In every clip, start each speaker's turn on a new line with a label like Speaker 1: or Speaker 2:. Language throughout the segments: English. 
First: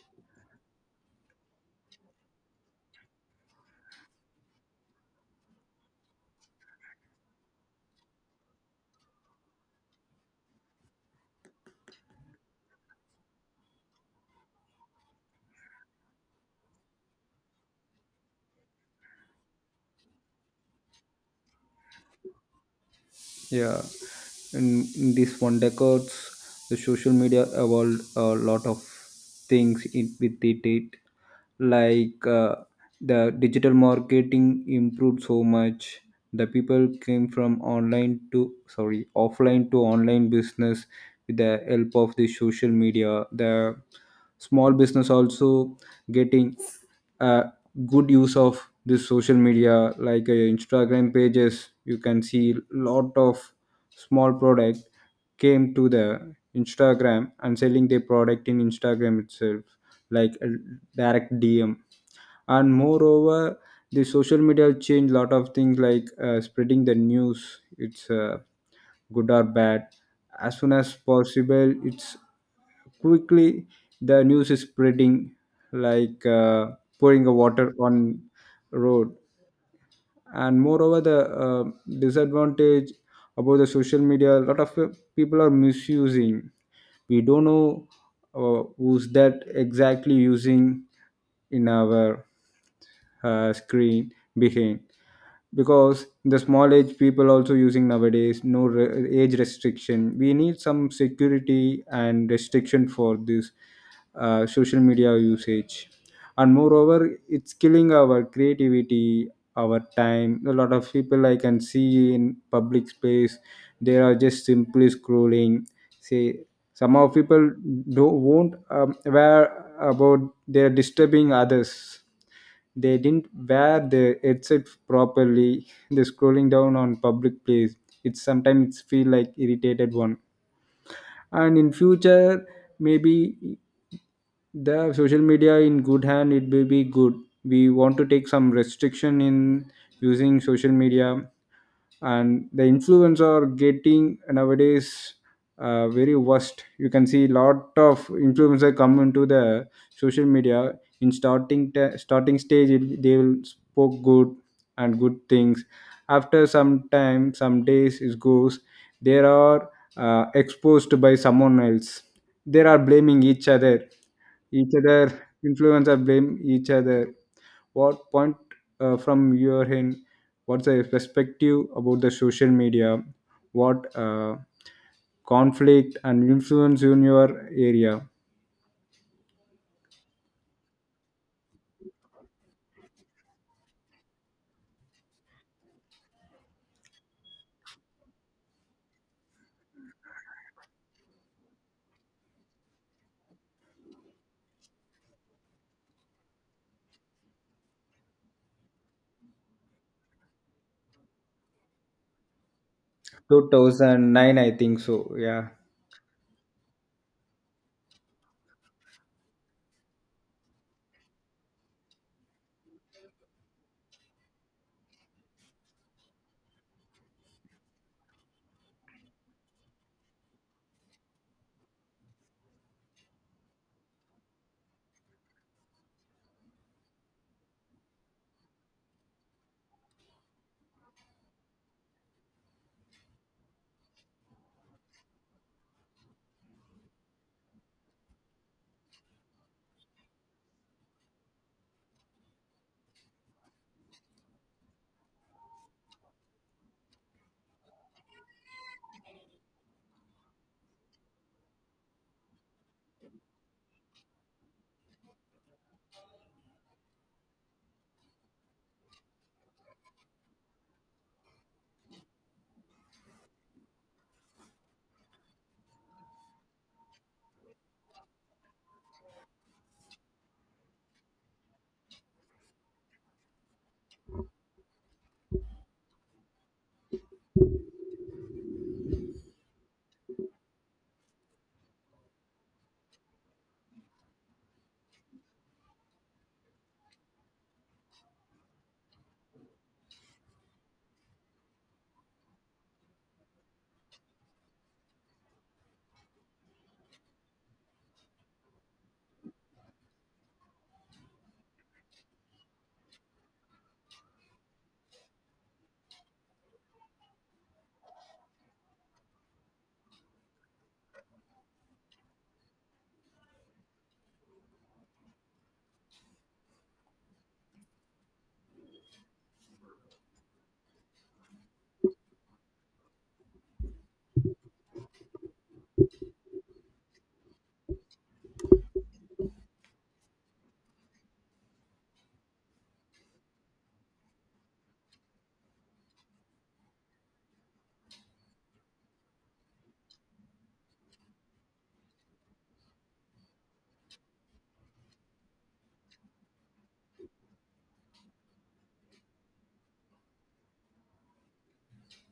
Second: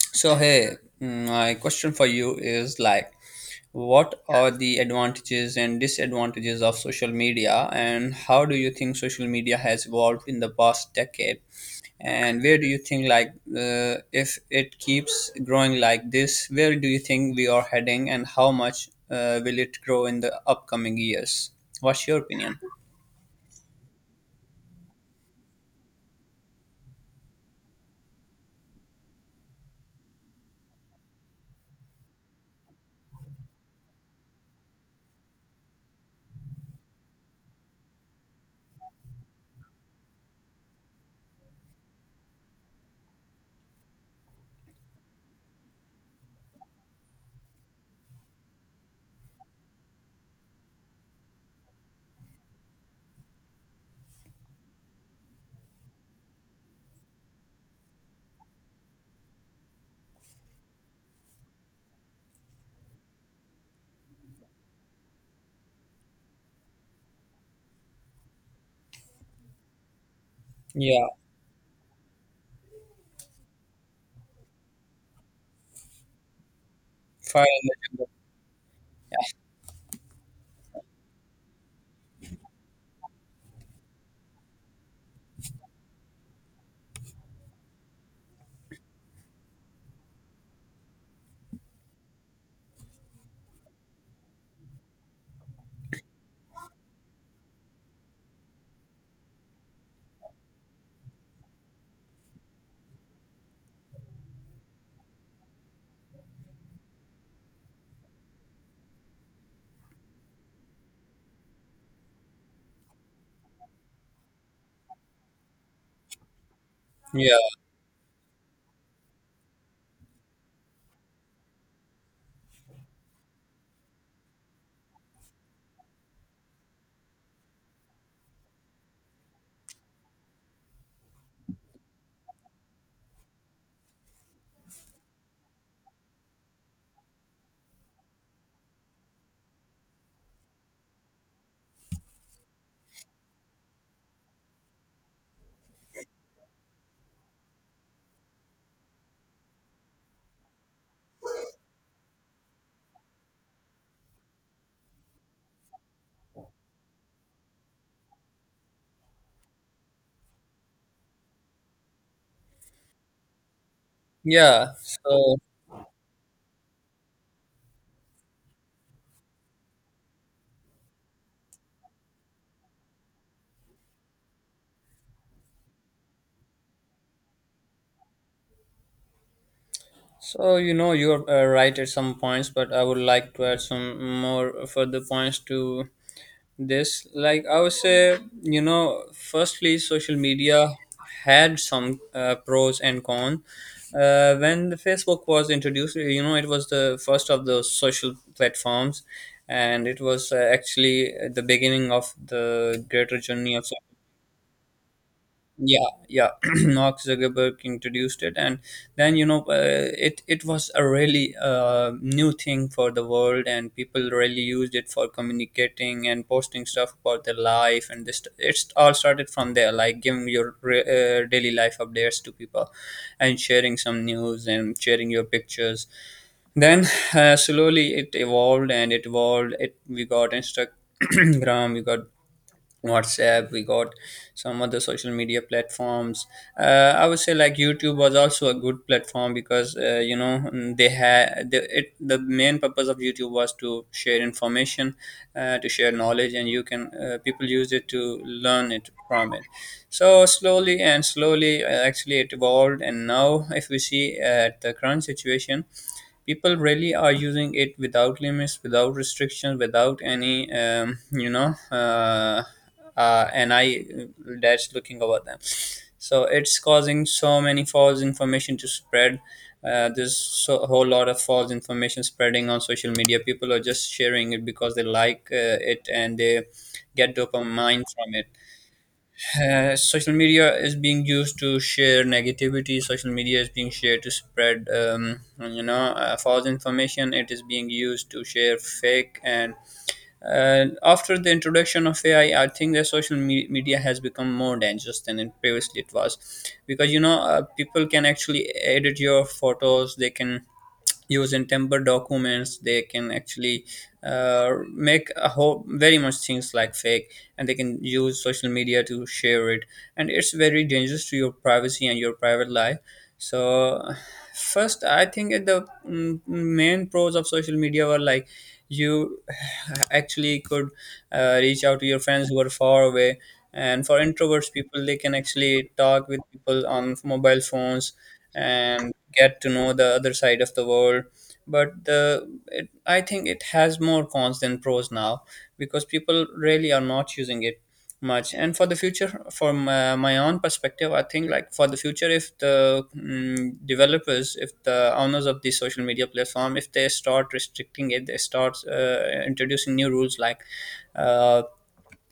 Speaker 1: So, hey, my question for you is like, what are the advantages and disadvantages of social media, and how do you think social media has evolved in the past decade? And where do you think, like, if it keeps growing like this, where do you think we are heading, and how much will it grow in the upcoming years? What's your opinion?
Speaker 2: Yeah, in these one decades, the social media evolved a lot of things with it. Like uh, the digital marketing improved so much. The people came from online to sorry offline to online business with the help of the social media. The small business also getting uh, good use of this social media like instagram pages, you can see lot of small product came to the instagram and selling their product in instagram itself, like direct dm. And moreover, the social media change lot of things like spreading the news. It's good or bad, as soon as
Speaker 1: Yeah,
Speaker 2: possible it's quickly the news is spreading, like pouring a
Speaker 1: fire.
Speaker 2: water
Speaker 1: and-
Speaker 2: on road. And moreover, the disadvantage about the social media, a lot of people are misusing. We don't know who's that exactly using in our screen behind, because the small age people also using nowadays, no age restriction. We need some security and restriction for this social media usage. And moreover, it's killing our creativity, our time. A lot of people I can see in public space, they are just simply scrolling, say some of
Speaker 1: Yeah,
Speaker 2: people don't won't aware about they are disturbing others, they didn't wear the headset properly, the scrolling down on public place, it sometimes feel like irritated one. And in future maybe the social media in good hand, it will be good. We want to take some restriction in using social media. And the influence are getting nowadays very worst. You can see lot of influencer come into the social media, in starting stage it, they will spoke good and good things, after some time some days it goes, they are exposed by someone else, they are blaming each other,
Speaker 1: yeah.
Speaker 2: each other,
Speaker 1: So.
Speaker 2: influencer blame each other. What point from your end, what's the perspective about the social media, what conflict and influence in your area?
Speaker 1: So, you're right at some points, but I would like to add some more further points to this. Like, I would say, firstly, social media had some pros and cons. When the Facebook was introduced, it was the first of the social platforms, and it was actually the beginning of the greater journey of.
Speaker 2: 2009 I think so. Yeah,
Speaker 1: Yeah, yeah. Mark Zuckerberg introduced it, and then it was a really new thing for the world, and people really used it for communicating and posting stuff about their life, and this it all started from there, like giving your daily life updates to people, and sharing some news, and sharing your pictures. Then slowly it evolved, and it evolved, it we got Instagram. We got WhatsApp, we got some other social media platforms. I would say like YouTube was also a good platform, because they had the main purpose of YouTube was to share information, to share knowledge, and you can people use it to learn it from it. So slowly and slowly, actually, it evolved, and now if we see at the current situation, people really are using it without limits, without restrictions, without any, and I that's looking over them. So it's causing so many false information to spread. There's a whole lot of false information spreading on social media. People are just sharing it because they like it, and they get dopamine from it. Social media is being used to share negativity, social media is being shared to spread false information, it is being used to share fake, and after the introduction of AI, I think that social media has become more dangerous than it previously it was, because people can actually edit your photos, they can use in temper documents, they can actually make a whole very much things like fake, and they can use social media to share it, and it's very dangerous to your privacy and your private life. So first I think the main pros of social media were like you actually could reach out to your friends who are far away, and for introverts people they can actually talk with people on mobile phones and get to know the other side of the world. But I think it has more cons than pros now, because people really are not using it much. And for the future, from my own perspective, I think like for the future, if the developers, if the owners of the social media platform, if they start restricting it, they start introducing new rules, like uh,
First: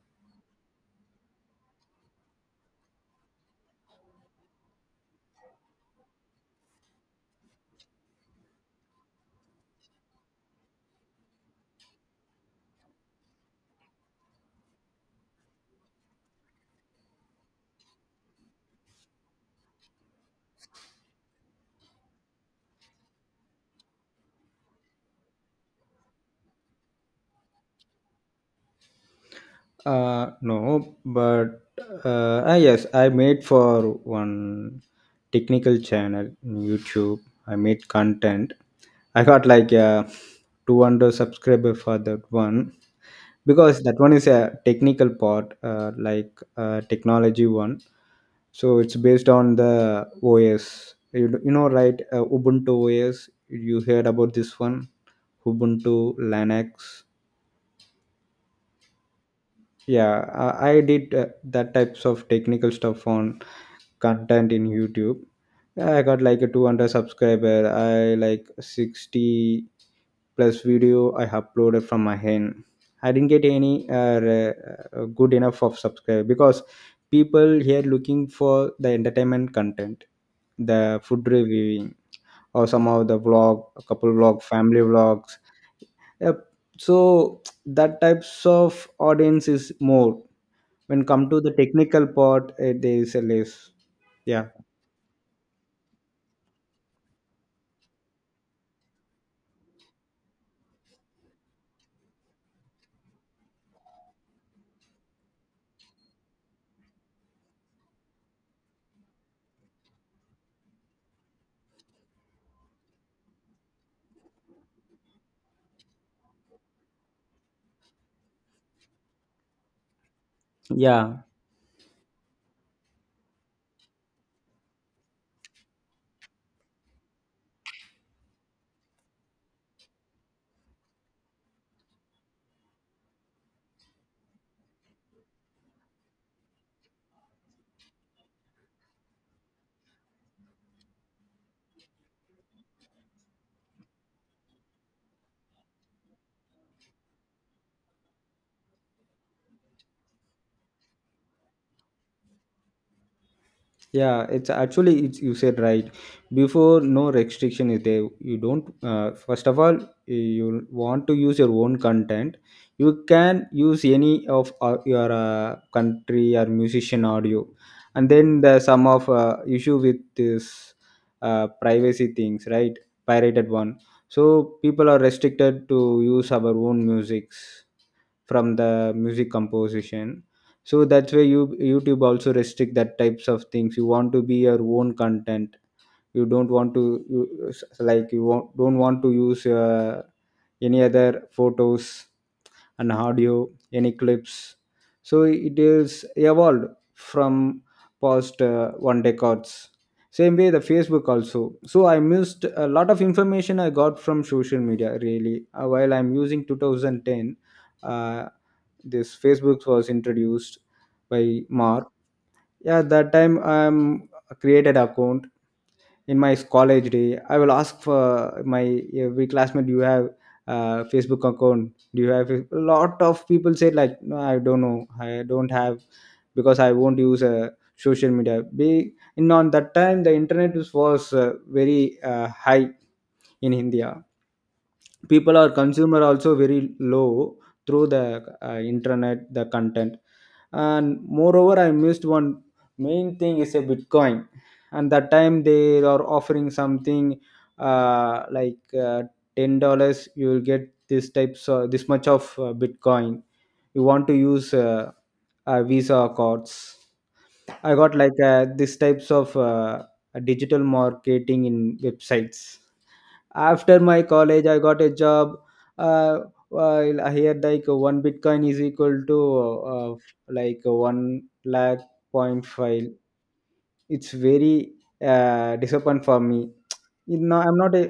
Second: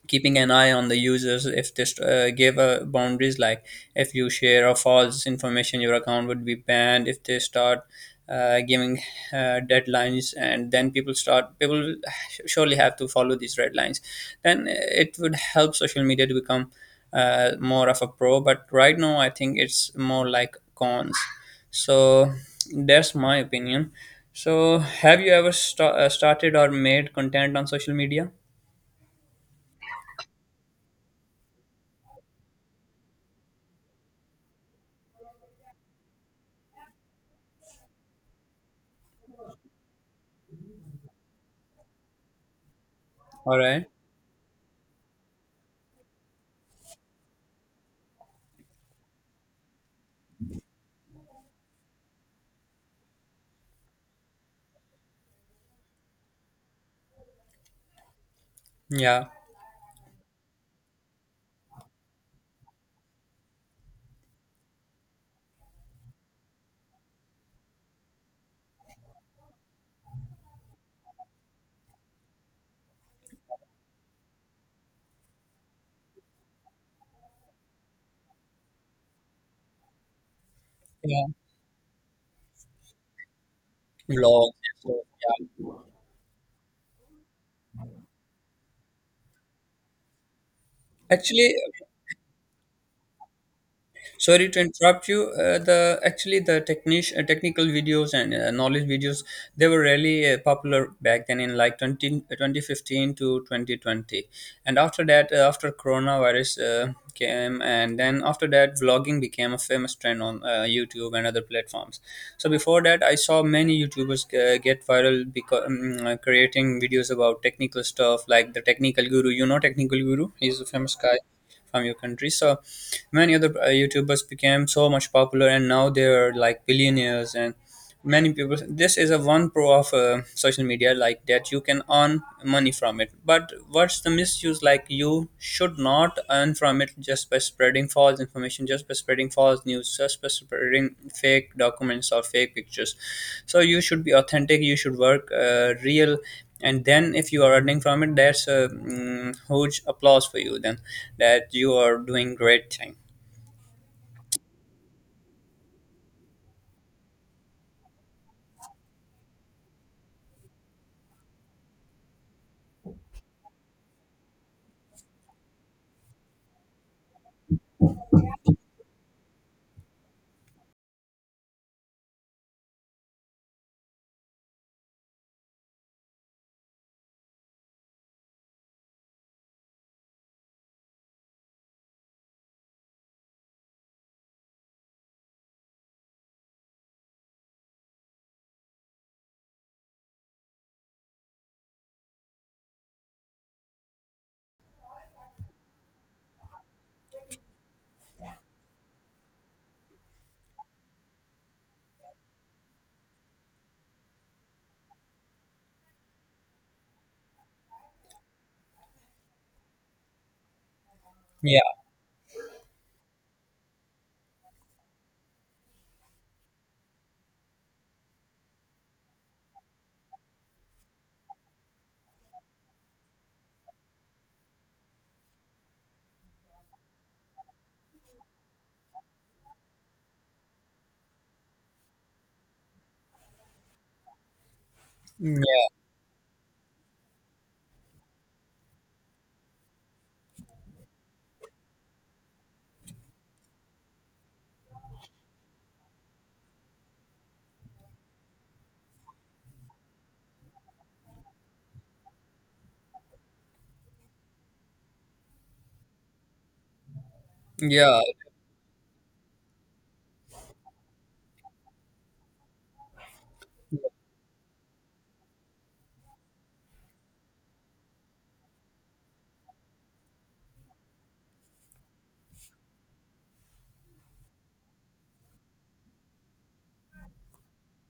Speaker 1: keeping an eye on the users, if this gave boundaries, like if you share or false information your account would be banned, if they start giving deadlines, and then people surely have to follow these red lines, then it would help social media to become more of a pro. But right now I think it's more like cons. So that's my opinion. So have you ever started or made content on social media?
Speaker 2: no, but yes, I made for one technical channel in youtube, I made content, I got like 200 subscriber for that one,
Speaker 1: All
Speaker 2: because
Speaker 1: right.
Speaker 2: that one is a technical part, like technology one. So it's based on the os, you know right, ubuntu os. You heard about this one, ubuntu linux?
Speaker 1: Yeah.
Speaker 2: Yeah, I did that types of technical stuff on content in youtube. I got like a 200 subscriber, I like 60 plus video I uploaded from my hand. I didn't get any good enough of subscribe, because people here looking for the entertainment content, the
Speaker 1: Yeah,
Speaker 2: food reviewing, or some of the vlog, a couple vlog,
Speaker 1: vlogs.
Speaker 2: family
Speaker 1: So,
Speaker 2: vlogs.
Speaker 1: yeah.
Speaker 2: Yep. So that types of audience is more. When come to the
Speaker 1: Actually,
Speaker 2: technical part, eh, there is a less. Yeah,
Speaker 1: sorry to interrupt you. The actually the technical videos and knowledge videos, they were really popular back then, in like 2015 to 2020. And after that, after coronavirus came, and then after that, vlogging became a famous trend on YouTube and other platforms. So before that, I saw many YouTubers get viral because creating videos about technical stuff like the technical guru. You know, technical guru. He's a famous guy
Speaker 2: yeah.
Speaker 1: from your country. So many other YouTubers became so much popular, and now they are like billionaires. And many people, this is a one pro of social media, like that you can earn money from it. But what's the misuse, like you should not earn from it just by spreading false information, just by spreading false news, just by spreading fake documents or fake pictures. So you should be authentic, you should work real, and then if you are earning from it, that's a huge applause for you then, that you are doing great thing.
Speaker 2: Yeah, it's actually you said right. Before no restriction is there, you don't first of all, eh, you want to use your own content, you can use any of your country or musician audio. And then the some of issue with this privacy things, right? Pirated one. So people are restricted to use our own musics from the music composition. So that's why you youtube also restrict that types of things. You want to be your own content, you don't want to like you won't, don't want to use any other photos and audio, any clips. So it is evolved from past one decades. Same way the facebook also. So I missed a lot of information I got from social media, really. While I'm using 2010, uh, this facebook was introduced by
Speaker 1: Yeah,
Speaker 2: mark. Yeah, that time i'm created account, in my college day. I will ask for my every classmate, do you have facebook account? Do you have? A lot of people said, like no I don't know, I don't have. Because I won't use social media be in on that time. The internet was very high in india. People are
Speaker 1: yeah,
Speaker 2: consumer also very low through the internet, the content. And moreover, I missed one main thing is a bitcoin. And that time they are offering something like uh, $10 you will get, this types this much of bitcoin. You want to use visa cards. I got
Speaker 1: yeah.
Speaker 2: like this types of digital marketing in websites. After my college I got a job. uh, while I heard like one bitcoin is equal to uh, like one lakh point five, it's very disappoint for me. You know, I'm not a,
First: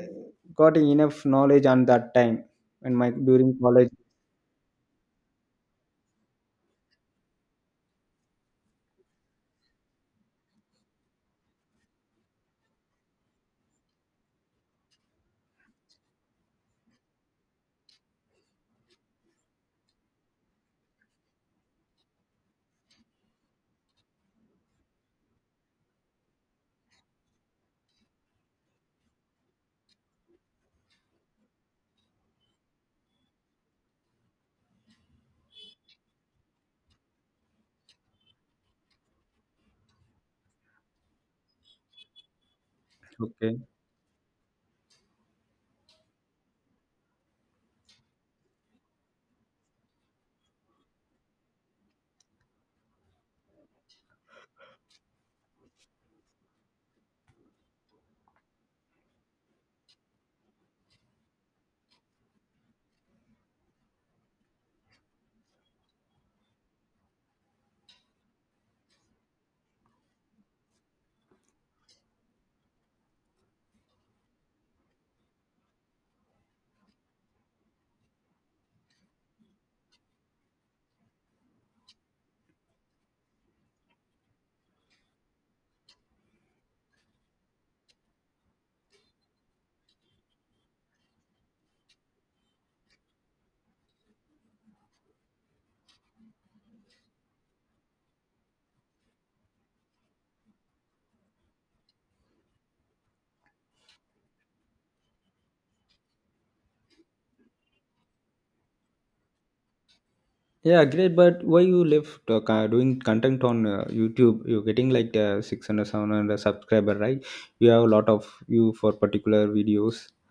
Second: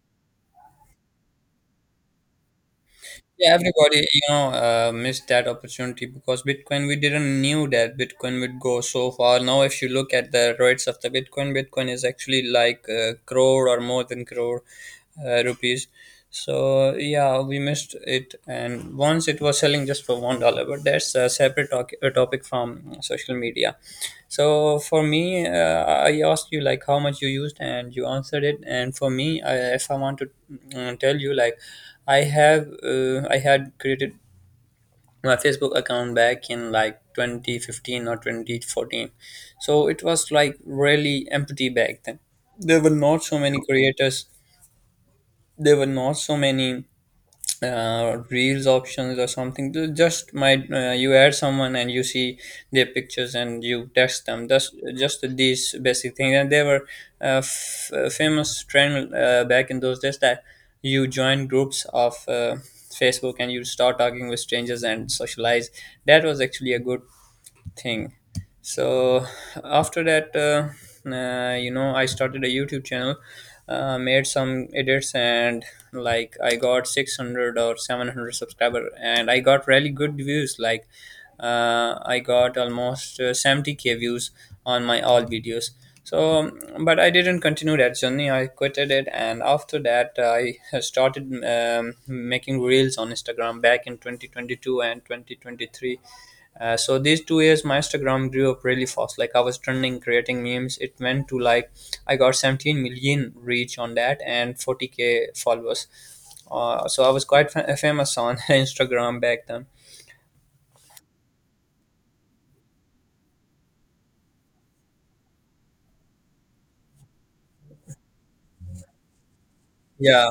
Speaker 2: got enough knowledge on that time and my
Speaker 1: Yeah,
Speaker 2: during college.
Speaker 1: everybody, missed that opportunity, because Bitcoin, we didn't knew that Bitcoin would go so far. Now, if you look at the rates of the Bitcoin, Bitcoin is actually like a crore or more than crore rupees. So yeah, we missed it. And once it was selling just for $1, but that's a separate a topic from social media. So for me, I asked you like how much you used, and you answered it. And for me, if I want to tell you, like I had created my Facebook account back in like 2015 or 2014. So it was like really empty back then. There were not so
Speaker 2: Okay.
Speaker 1: many creators. There were not so many reels options or something. Just, might you add someone and you see their pictures and you text them, just these basic things. And they were famous trend back in those days, that you join groups of Facebook and you start talking with strangers and socialize. That was actually a good thing. So after that, I started a YouTube channel, made some edits, and like I got 600 or 700 subscriber, and I got really good views. Like I got almost 70K views on my all videos. So, but I didn't continue that journey. I quitted it, and after that, I started making reels on Instagram back in 2022 and 2023. So these 2 years, my Instagram grew up really fast. Like I was trending, creating memes. It went to like I got 17 million reach on that and 40K followers. So I was quite famous on Instagram back then.
Speaker 2: Yeah, great. But why you left doing content on youtube? You're getting like 600 subscriber, right? You have a lot of view for particular videos.
Speaker 1: Yeah,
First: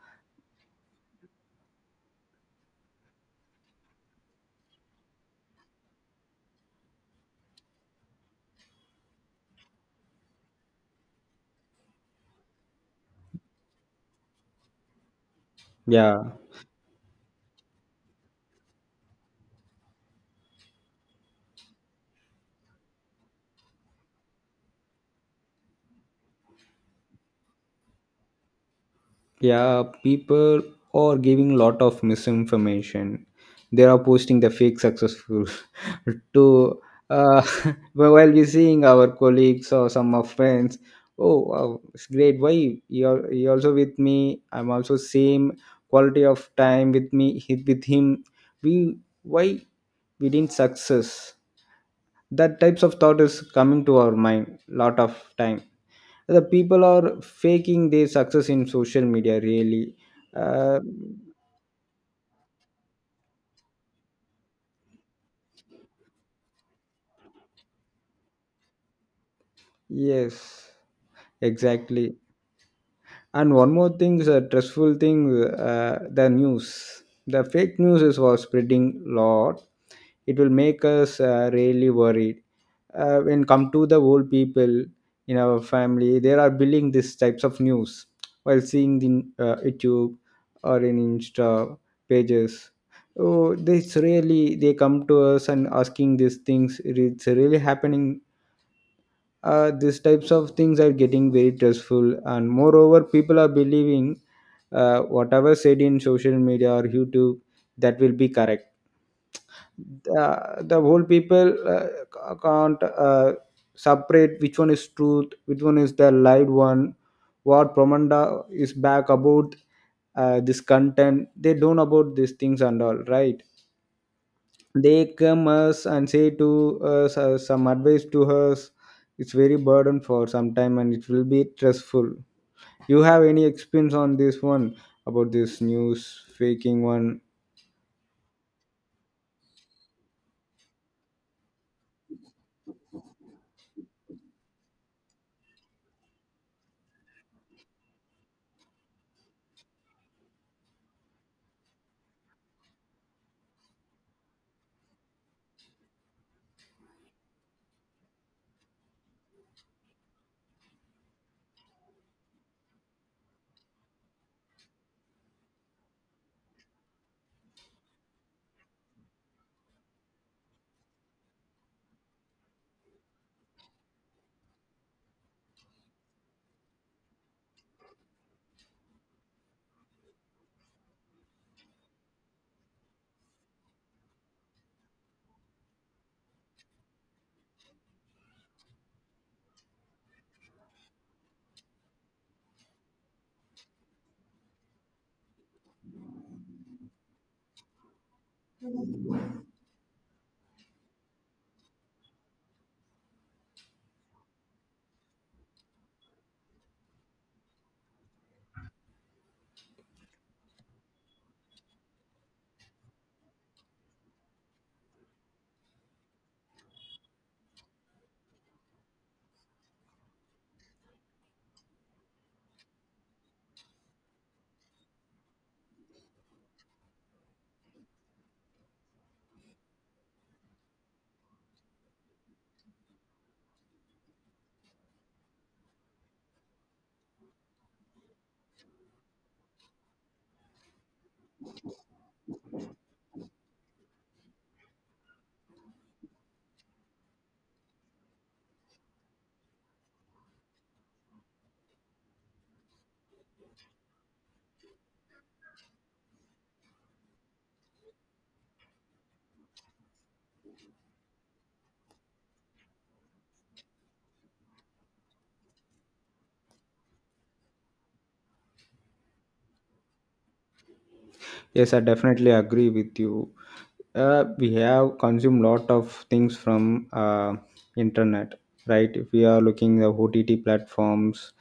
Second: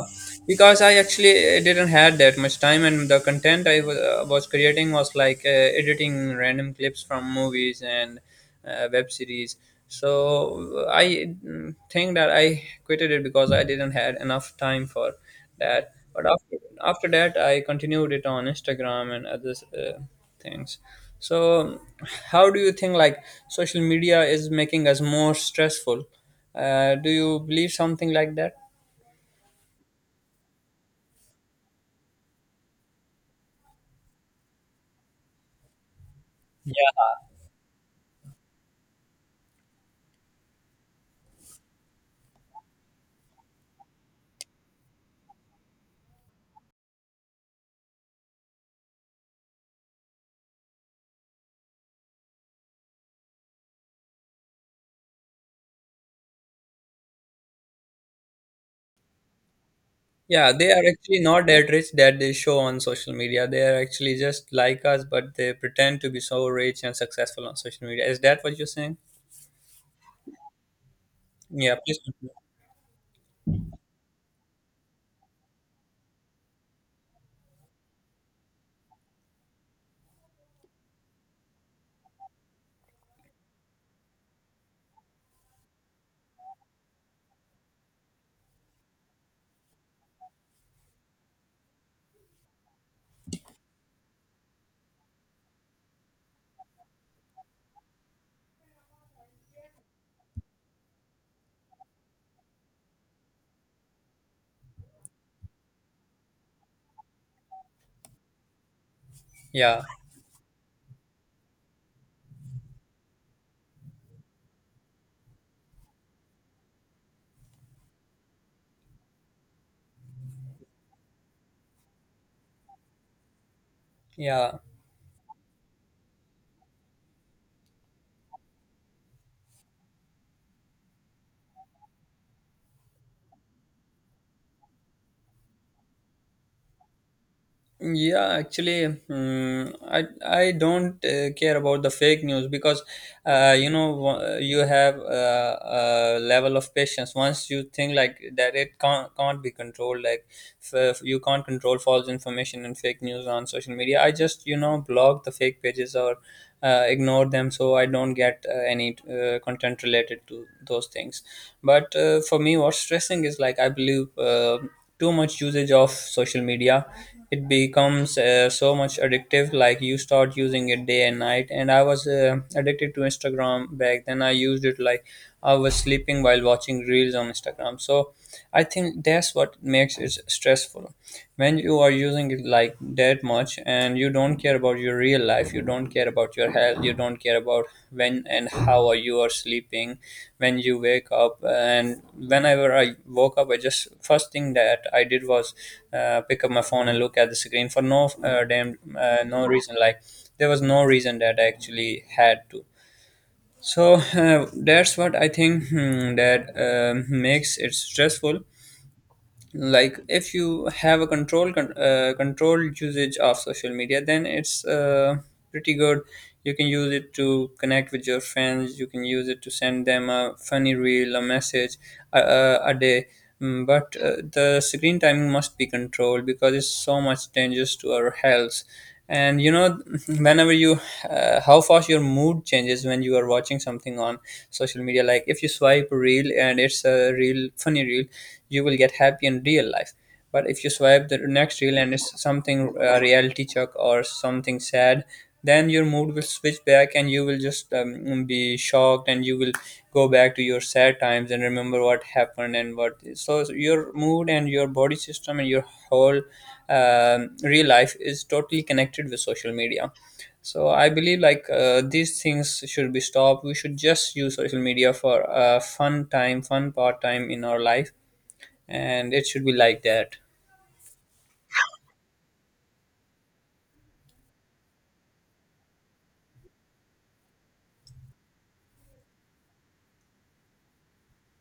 Speaker 1: because I actually didn't had that much time, and the content I was creating was like editing random clips from movies and web series. So I think that I quitted it because I didn't had enough time for that.
Speaker 2: Yeah,
Speaker 1: But after that, I continued it on Instagram and other things. So, how do you think like social media is making us more stressful? Do you believe something like that?
Speaker 2: yeah. People are giving lot of misinformation, they are posting the fake successful to uh, while we seeing our colleagues or some of friends, oh wow, it's great, you also with me, I'm also same quality of time with me, with him, we why we didn't success? That types of thought is coming to our mind lot of time. The people are faking their success in social media, really.
Speaker 1: Yeah, they
Speaker 2: uh,
Speaker 1: are actually not that rich that they show on social media. They are actually just like us, but they pretend to be so rich and successful on social media. Is that what you're saying?
Speaker 2: yes,
Speaker 1: Yeah, please.
Speaker 2: exactly.
Speaker 1: Continue.
Speaker 2: And one more thing is a stressful thing. The news, the fake news is was spreading lot. It will make us really worried. When come to the old people in our family, they are building these types of news while seeing the youtube or in insta pages. Oh, this really, they come to us and asking these things, it's really happening. These types of things are getting very stressful. And moreover, people are believing whatever said in social media or youtube, that will be correct.
Speaker 1: Yeah,
Speaker 2: The whole people can't separate which one is truth, which one is the lied one, what promanda is back about this content. They don't about these things and all right.
Speaker 1: yeah.
Speaker 2: They come us and say to us some advice to us. It's very burden for some time and it will be stressful. You have any experience on this one, about this news faking one?
Speaker 1: Yeah, actually, I don't care about the fake news, because you have a level of patience, once you think like that it can't be controlled. Like you can't control false information and fake news on social media. I just block the fake pages or ignore them, so I don't get any content related to those things. But for me, what's stressing is like I believe too much usage of social media. It becomes so much addictive, like you start using it day and night, and I was addicted to Instagram back then. I used it like I was sleeping while watching reels on Instagram, so I think that's what makes it stressful. When you are using it like that much and you don't care about your real life, you don't care about your health, you don't care about when and how are you are sleeping. When you wake up, and whenever I woke up, I just first thing that I did was pick up my phone and look at the screen for no damn no reason. Like, there was no reason that I actually had to. So that's what I think, that makes it stressful. Like, if you have a controlled usage of social media, then it's pretty good. You can use it to connect with your friends, you can use it to send Them a funny reel, a message, a day. Mm, but the screen time must be controlled because it's so much dangerous to our health. And whenever you how fast your mood changes when you are watching something on social media. Like if you swipe a reel and it's a real funny reel, you will get happy in real life. But if you swipe the next reel and it's something reality check or something sad, then your mood will switch back and you will just be shocked and you will go back to your sad times and remember what happened and what. So your mood and your body system and your whole real life is totally connected with social media. So I believe like these things should be stopped. We should just use social media for fun time, fun part time in our life, and it should be like that.
Speaker 2: Yes, I definitely agree with you. We have consumed lot of things from internet, right? If we are looking the ott platforms,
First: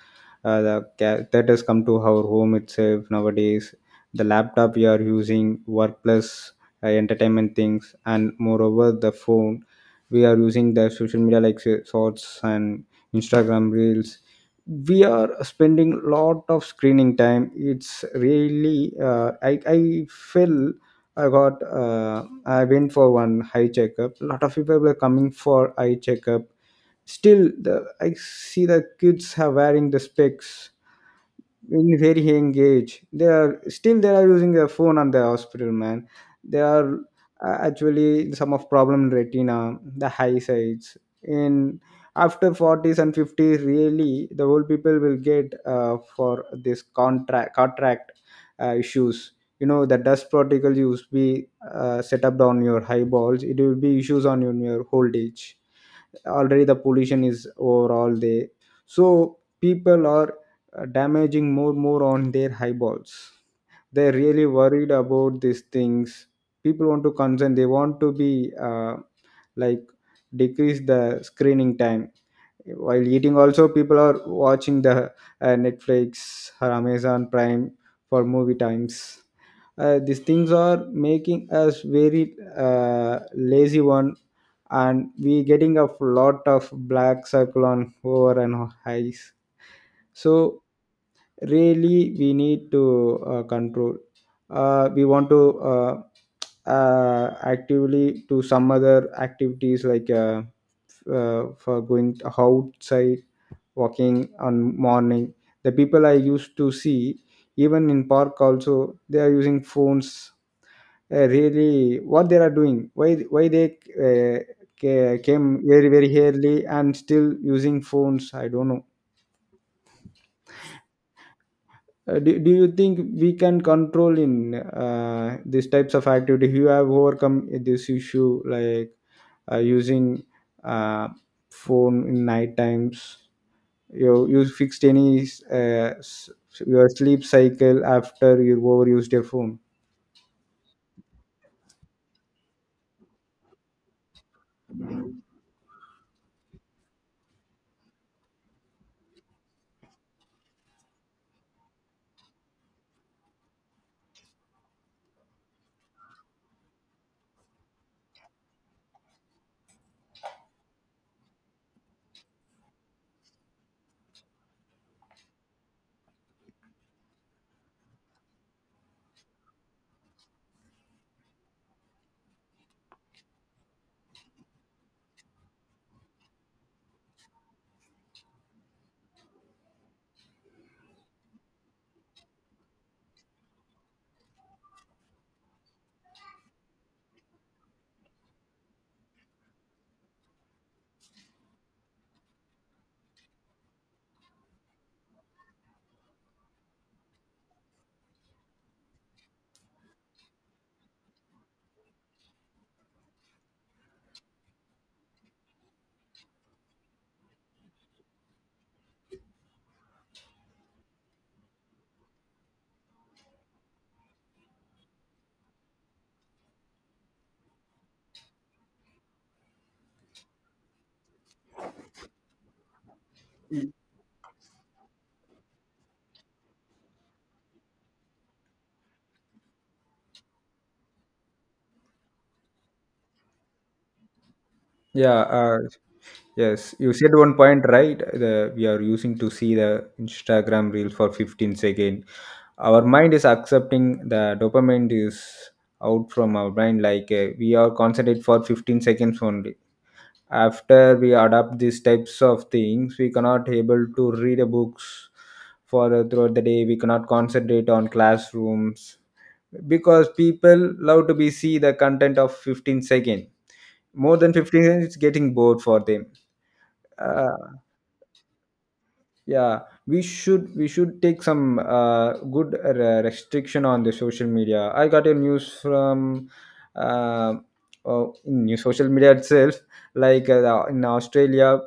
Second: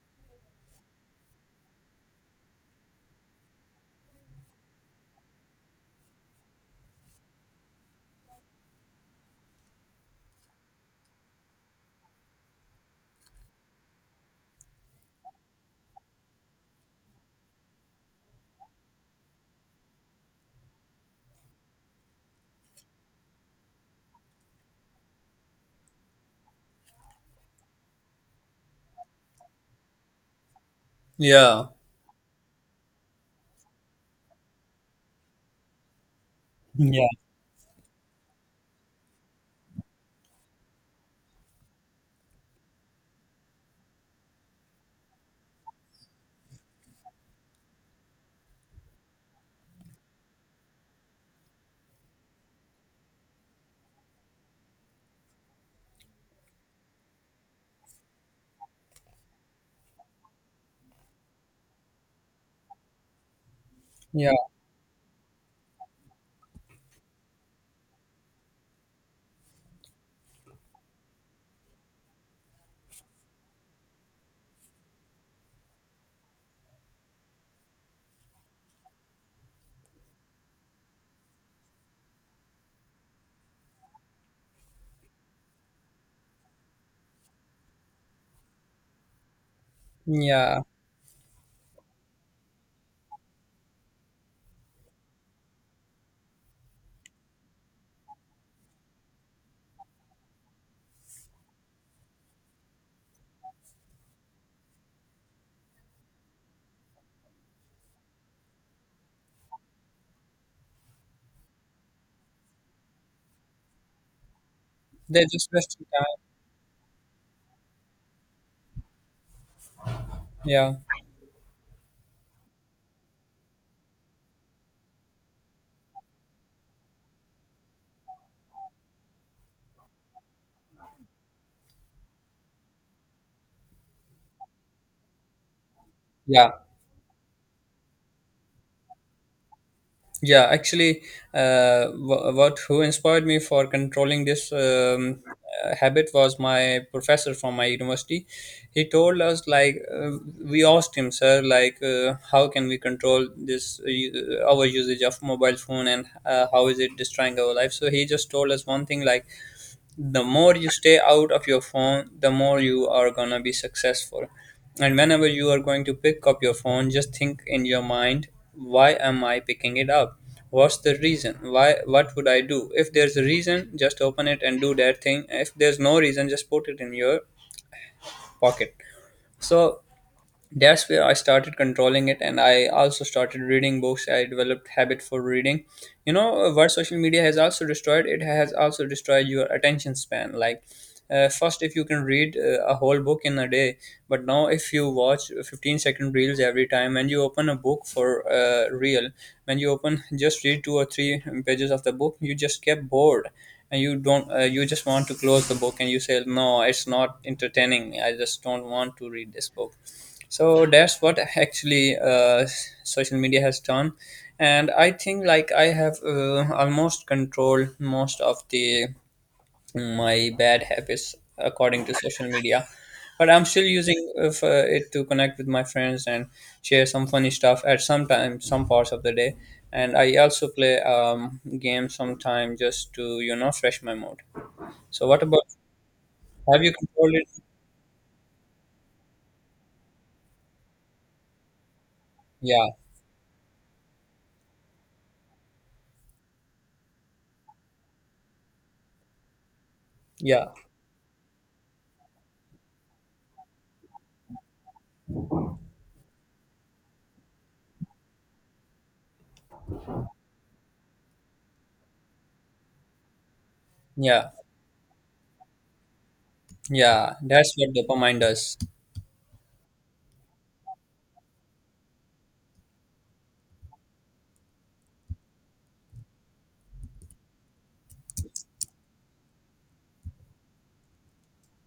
Speaker 2: that has come to our home itself nowadays. The laptop we are using workplace, entertainment things, and moreover the phone, we are using the social media, like say, shorts and instagram reels. We are spending lot of screening time. It's really uh, I feel I got I went for one eye checkup. A lot of people were coming for eye checkup. Still, the I see the kids are wearing the specs,
Speaker 1: Yeah.
Speaker 2: in very engaged, they are still they are using their phone on the hospital, man. They are
Speaker 1: Yeah,
Speaker 2: actually some of problem in retina, the high sides in, after 40s and 50s, really the old people will get for this contract issues. You know, the dust particles used to be set up on your eyeballs, it will be issues on your old age. Already the pollution is overall there. So people are damaging more on their eyeballs. They're
Speaker 1: yeah,
Speaker 2: really worried about these things. People want to concern, they want to be like decrease the screening time. While eating also, people are watching the netflix or amazon prime for movie times. These things are making us very lazy one. And we getting a lot of black circle on over and eyes. So
Speaker 1: yeah.
Speaker 2: really we need to control. We want to actively do some other activities, like for going outside, walking on morning. The people I used to see, even in park also they are using phones. Really what they are doing? Why they uh,
Speaker 1: They're just
Speaker 2: came
Speaker 1: wasting
Speaker 2: very very
Speaker 1: time.
Speaker 2: early and still using phones, I don't know.
Speaker 1: Yeah,
Speaker 2: Do you think we can control in these types of activity? You have overcome this issue like using uh, phone in night times? You fixed any
Speaker 1: yeah.
Speaker 2: your sleep cycle after you overused your phone?
Speaker 1: Yeah, actually, wh- what who inspired me for controlling this habit was my professor from my university. He told us like we asked him, sir, like, how can we control this our usage of mobile phone and how is it destroying our life? So he just told us one thing like, the more you stay out of your phone, the more you are gonna be successful. And whenever you are going to pick up your phone, just think in your mind, why am I picking it up? What's the reason? Why, what would I do? If there's a reason, just open it and do that thing. If there's no reason, just put it in your pocket. So that's where I started controlling it, and I also started reading books. I developed habit for reading. What social media has also destroyed, it has also destroyed your attention span. Like first, if you can read a whole book in a day, but now if you watch 15-second reels every time and you open a book for real, when you open, just read two or three pages of the book, you just get bored and you don't you just want to close the book and you say, no, it's not entertaining, I just don't want to read this book. So that's what actually social media has done. And I think like I have almost controlled most of the my bad habits according to social media, but I'm still using of, for it to connect with my friends and share some funny stuff at some time, some parts of the day. And I also play games sometime just to you know fresh my mood. So
Speaker 2: Yeah,
Speaker 1: what about, have you
Speaker 2: yes, you said
Speaker 1: controlled it?
Speaker 2: one point right, the we are using to see the instagram reel for 15 seconds.
Speaker 1: Yeah.
Speaker 2: Our mind is accepting the dopamine is out from our brain, like we are concentrated for 15 seconds only.
Speaker 1: Yeah,
Speaker 2: After we adopt these types of things, we cannot able to read a books for throughout the day. We cannot concentrate on classrooms because people love to be see the content of 15 second. More
Speaker 1: yeah,
Speaker 2: than 15 seconds it's getting bored for them.
Speaker 1: yeah,
Speaker 2: uh,
Speaker 1: that's what dopamine does.
Speaker 2: yeah, we should take some restriction on the social media. I got a news from uh, oh, new social media itself, like in australia,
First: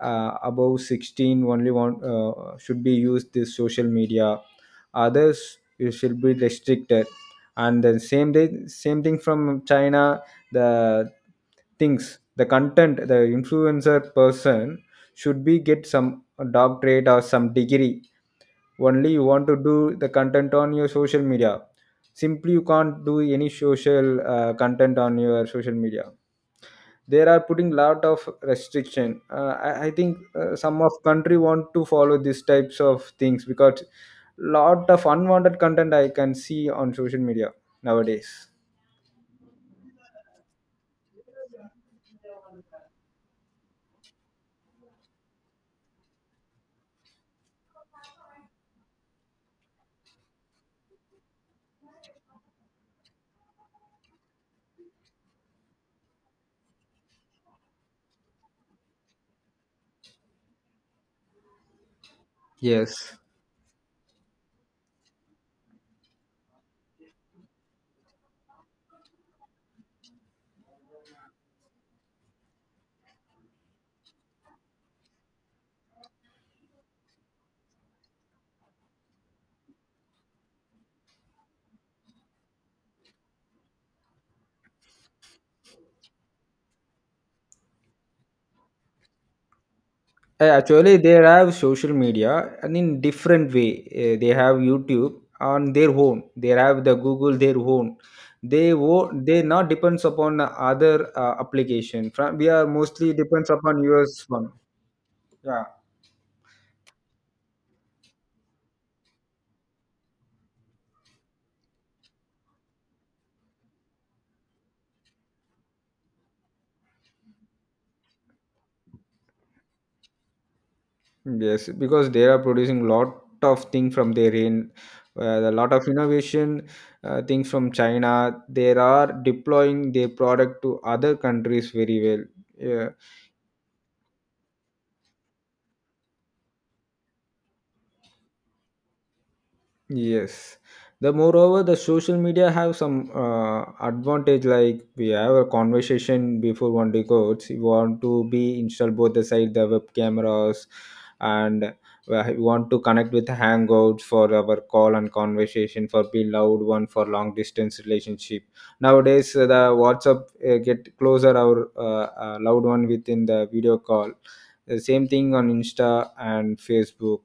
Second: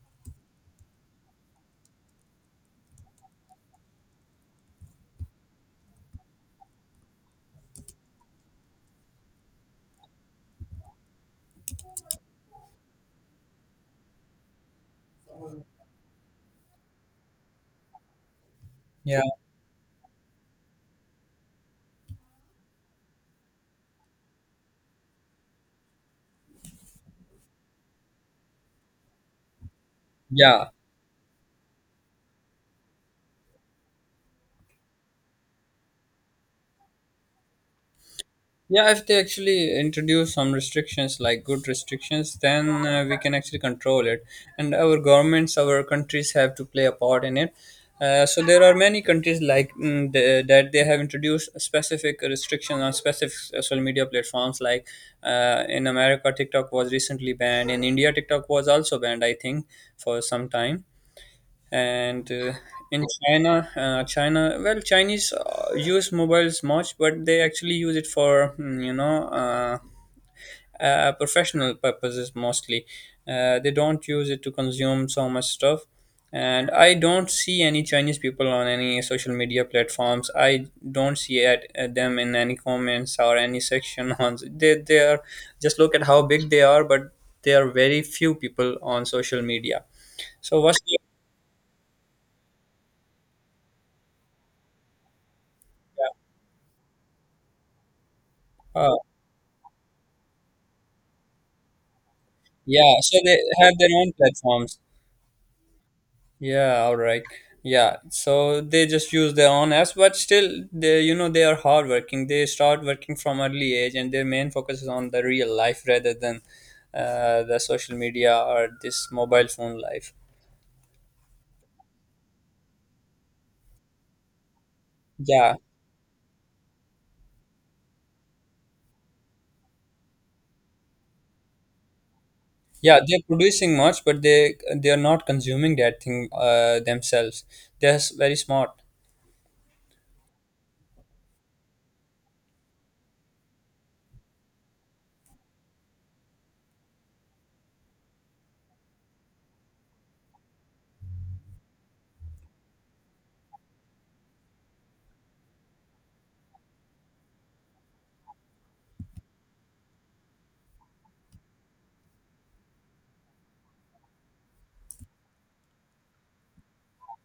Speaker 2: above 16 only one should be used this social media. Others you should be restricted. And the same day same thing from china, the things, the content, the influencer person, should be get some a doctorate or some degree, only
Speaker 1: Yeah.
Speaker 2: you want to do the content on your social media. Simply you can't do any social content on your social media. They are putting lot of restriction. I think
Speaker 1: Yeah,
Speaker 2: some of country want to follow these types of things, because lot of unwanted content I can see on social media nowadays.
Speaker 1: yeah. If they actually introduce some restrictions, like good restrictions, then we can actually control it. And our governments, our countries have to play a part in it. So there are many countries like mm, that they have introduced specific restrictions on specific social media platforms. Like in America, TikTok was recently banned. In India, TikTok was also banned, I think, for some time. And in
Speaker 2: Yes.
Speaker 1: China, China, well, Chinese use mobiles much, but they actually use it for mm, you know, professional purposes mostly. They don't use it to consume so much stuff. And I don't see any Chinese people on any social media platforms. I don't see at them in any comments or any section on they are just look at how big they are, but there are very few people on social media. So what's
Speaker 2: Actually,
Speaker 1: your
Speaker 2: they have social media and in different way. They have YouTube on their own. They have the Google their own.
Speaker 1: uh,
Speaker 2: They not depends upon other application. From we are
Speaker 1: yeah,
Speaker 2: mostly
Speaker 1: so they
Speaker 2: depends
Speaker 1: have
Speaker 2: upon
Speaker 1: their own
Speaker 2: US one.
Speaker 1: platforms.
Speaker 2: Yeah.
Speaker 1: Yeah, all right. Yeah, so they just use their own apps. But still, they you know they are hardworking. They start working from early age, and their main focus is on the real life rather than the social media or this mobile phone life.
Speaker 2: Yes, because they are producing lot of thing from their end. A
Speaker 1: Yeah,
Speaker 2: lot of innovation things from China. They are deploying their product to other countries very well. Yeah.
Speaker 1: yeah, they're producing much, but they are not consuming that thing themselves. Very smart.
Speaker 2: Yes. The moreover, the social media have some advantage. Like we have a conversation before one records. You want to be install both the side the web cameras, and we want to connect with Hangouts for our call and conversation for be loud one for long distance relationship. Nowadays, the WhatsApp get closer our loved one within the video call. The same thing on Insta and Facebook.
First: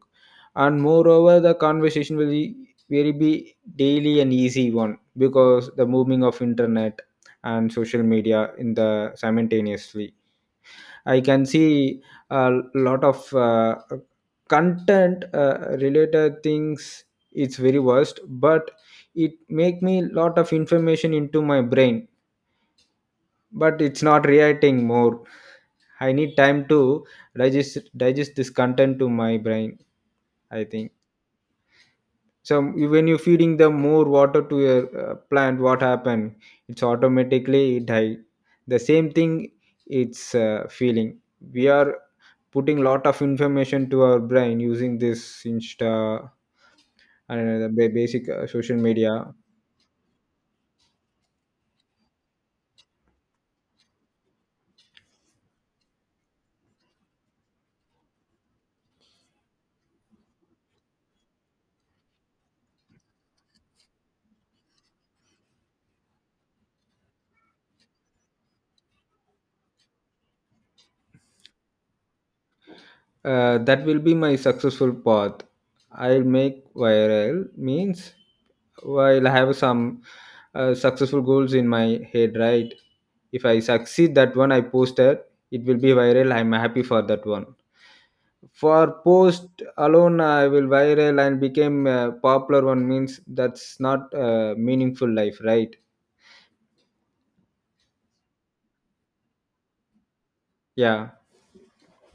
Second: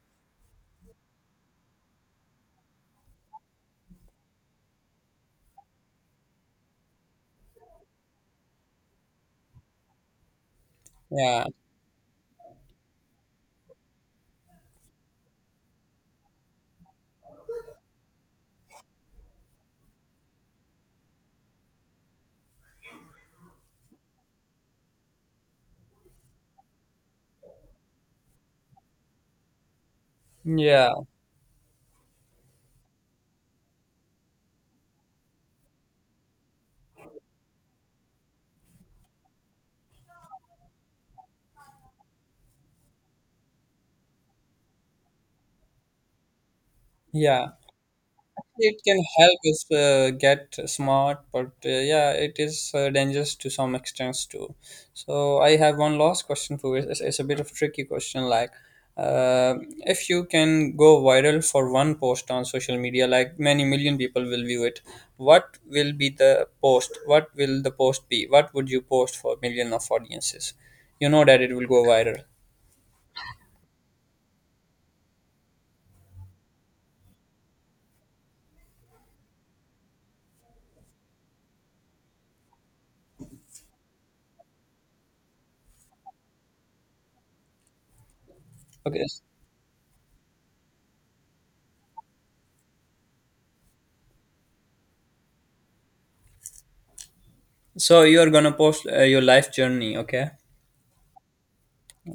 Speaker 2: And moreover the conversation will be daily and easy one, because the moving of internet and social media in the simultaneously, I can
Speaker 1: Yeah,
Speaker 2: see a lot of content related things. It's very worst. But it make me lot of information into my brain, but it's not reacting more. I need time to digest this content to my brain, I think
Speaker 1: yeah,
Speaker 2: so. When you're feeding the more water to your plant, what happen? It's automatically die. The same thing, it's feeling we are putting lot of information to our brain using this insta and
Speaker 1: yeah.
Speaker 2: the basic social
Speaker 1: It can
Speaker 2: media.
Speaker 1: help us get smart, but yeah, it is dangerous to some extent too. So I have one last question for you. It's a bit of tricky question. Like, uh, if you can go viral for one post on social media, like many million people will view it, what will be the post? What will the post be? What would you post for million of audiences, you know that it will go viral?
Speaker 2: That will be my successful path. I'll make viral means I'll have some successful goals in my head, right? If I succeed that one I posted, it will be viral. I'm happy for that one. For
Speaker 1: Okay.
Speaker 2: post alone, I will viral and became a popular one means that's not a meaningful life, right?
Speaker 1: So you're gonna post your life journey. Okay.
Speaker 2: Yeah.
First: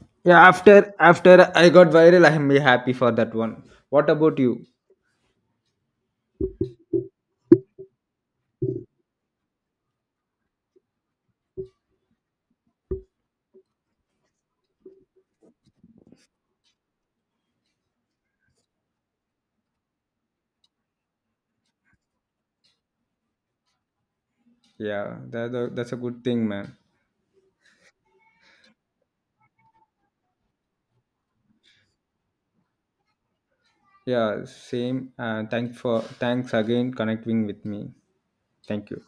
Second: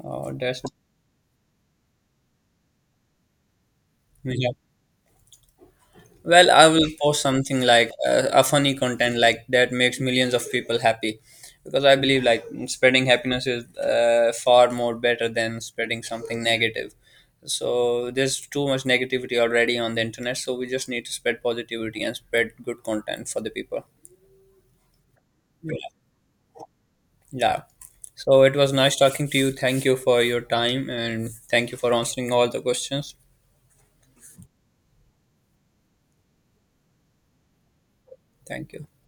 Speaker 1: Oh,
Speaker 2: Yeah,
Speaker 1: that's,
Speaker 2: after I got viral, I'm happy for that one. What about you?
Speaker 1: well, I will post something like a funny content like that makes millions of people happy, because I believe like spreading happiness is far more better than spreading something negative. So there's too much negativity already on the internet, so we just need to spread positivity and spread good content for the people.
Speaker 2: Yeah,
Speaker 1: Yeah.
Speaker 2: that's a good thing, man.
Speaker 1: Yeah. So it was nice talking to you. Thank you for your time and thank you for answering all the questions.
Speaker 2: Yeah, same. And thanks for thanks again connecting with me.
Speaker 1: Thank you.
Speaker 2: Thank you.